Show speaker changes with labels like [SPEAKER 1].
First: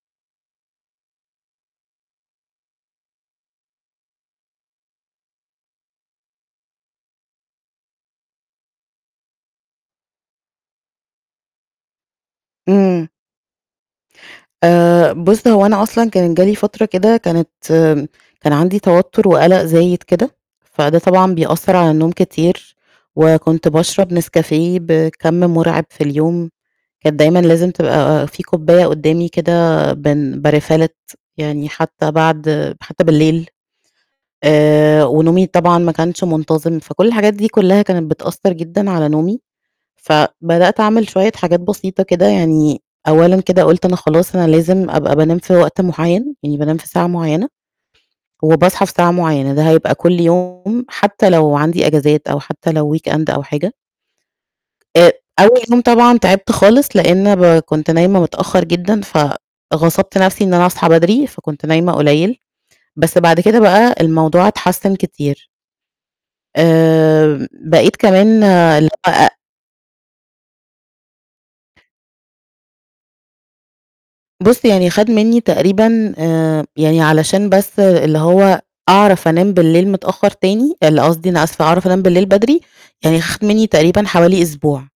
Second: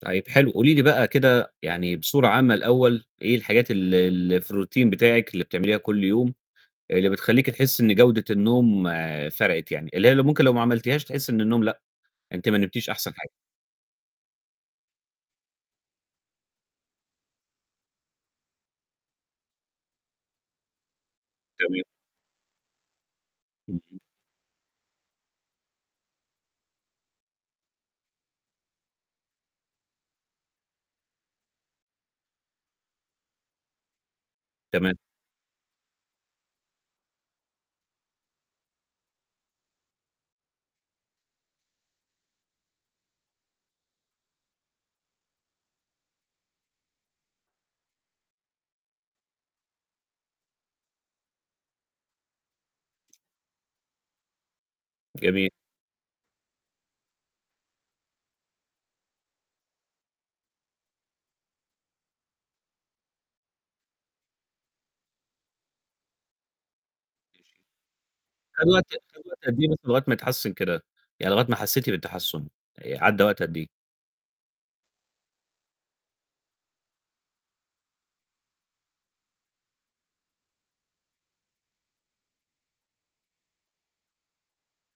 [SPEAKER 1] طيب حلو، قولي لي بقى كده يعني بصورة عامة الأول، إيه الحاجات ال ال اللي في الRoutine بتاعِك اللي بتعمليها كُلّ يوم، اللي بتخلّيكِ تحسي إن جودة النوم فرقت يعني، اللي هي ممكن لو ما عملتيهاش تحسي إن النوم، لأ، أنتِ ما نمتيش
[SPEAKER 2] امم.
[SPEAKER 1] أحسن حاجة؟
[SPEAKER 2] آآ، بُص هو أنا أصلًا كان جه لي فترة كده كانت كان عَندي توتر وقلق زايد كده، فده طبعًا بيأثّر
[SPEAKER 1] تمام.
[SPEAKER 2] على النوم كتير، وكنت
[SPEAKER 1] اهم.
[SPEAKER 2] باشرب نسكافيه بكَّم مرعب في اليوم، كانت دايمًا لازم تبقى في كوباية قدّامي كده بن باRefill it يعني حتى بعد حتى بالليل.
[SPEAKER 1] تمام.
[SPEAKER 2] آآ ونومي طبعًا ما كانش منتظم، فكُلّ الحاجات دي كُلّها كانت بتأثّر جدًا على نومي. فبدأت أعمل شوية حاجات بسيطة كده يعني، أولًا كده قُلت أنا خلاص أنا لازم أبقى بانام في وقت معيّن يعني بانام في ساعة معيّنة وباصحى في ساعة معيّنة، ده هيبقى كُلّ يوم حتى لو عَندي إجازات أو حتى لو weekend أو حاجة. أ
[SPEAKER 1] جميل.
[SPEAKER 2] أول يوم طبعًا تعبت خالص لأن ب كنت نايمة متأخر جدًا، فغصبت نَفْسي إن أنا أصحى بدري فكنت نايمة قليل بس بعد كده بقى الموضوع اتحسن كتير. آآ، بقيت كمان
[SPEAKER 1] خد وقت
[SPEAKER 2] لأ
[SPEAKER 1] خد
[SPEAKER 2] أ
[SPEAKER 1] وقت قد إيه بس لغاية ما اتحسن كده، يعني لغاية ما حسيتِ بالتحسن عَدّى وقت قد إيه؟
[SPEAKER 2] بُص يعني خد مني تقريبًا آآ، يعني علشان بس اللي هو أعرف أنام بالليل متأخر تاني اللي قصدي، أنا أسفة، أعرف أنام بالليل بدري يعني خد مني تقريبًا حوالي أسبوع.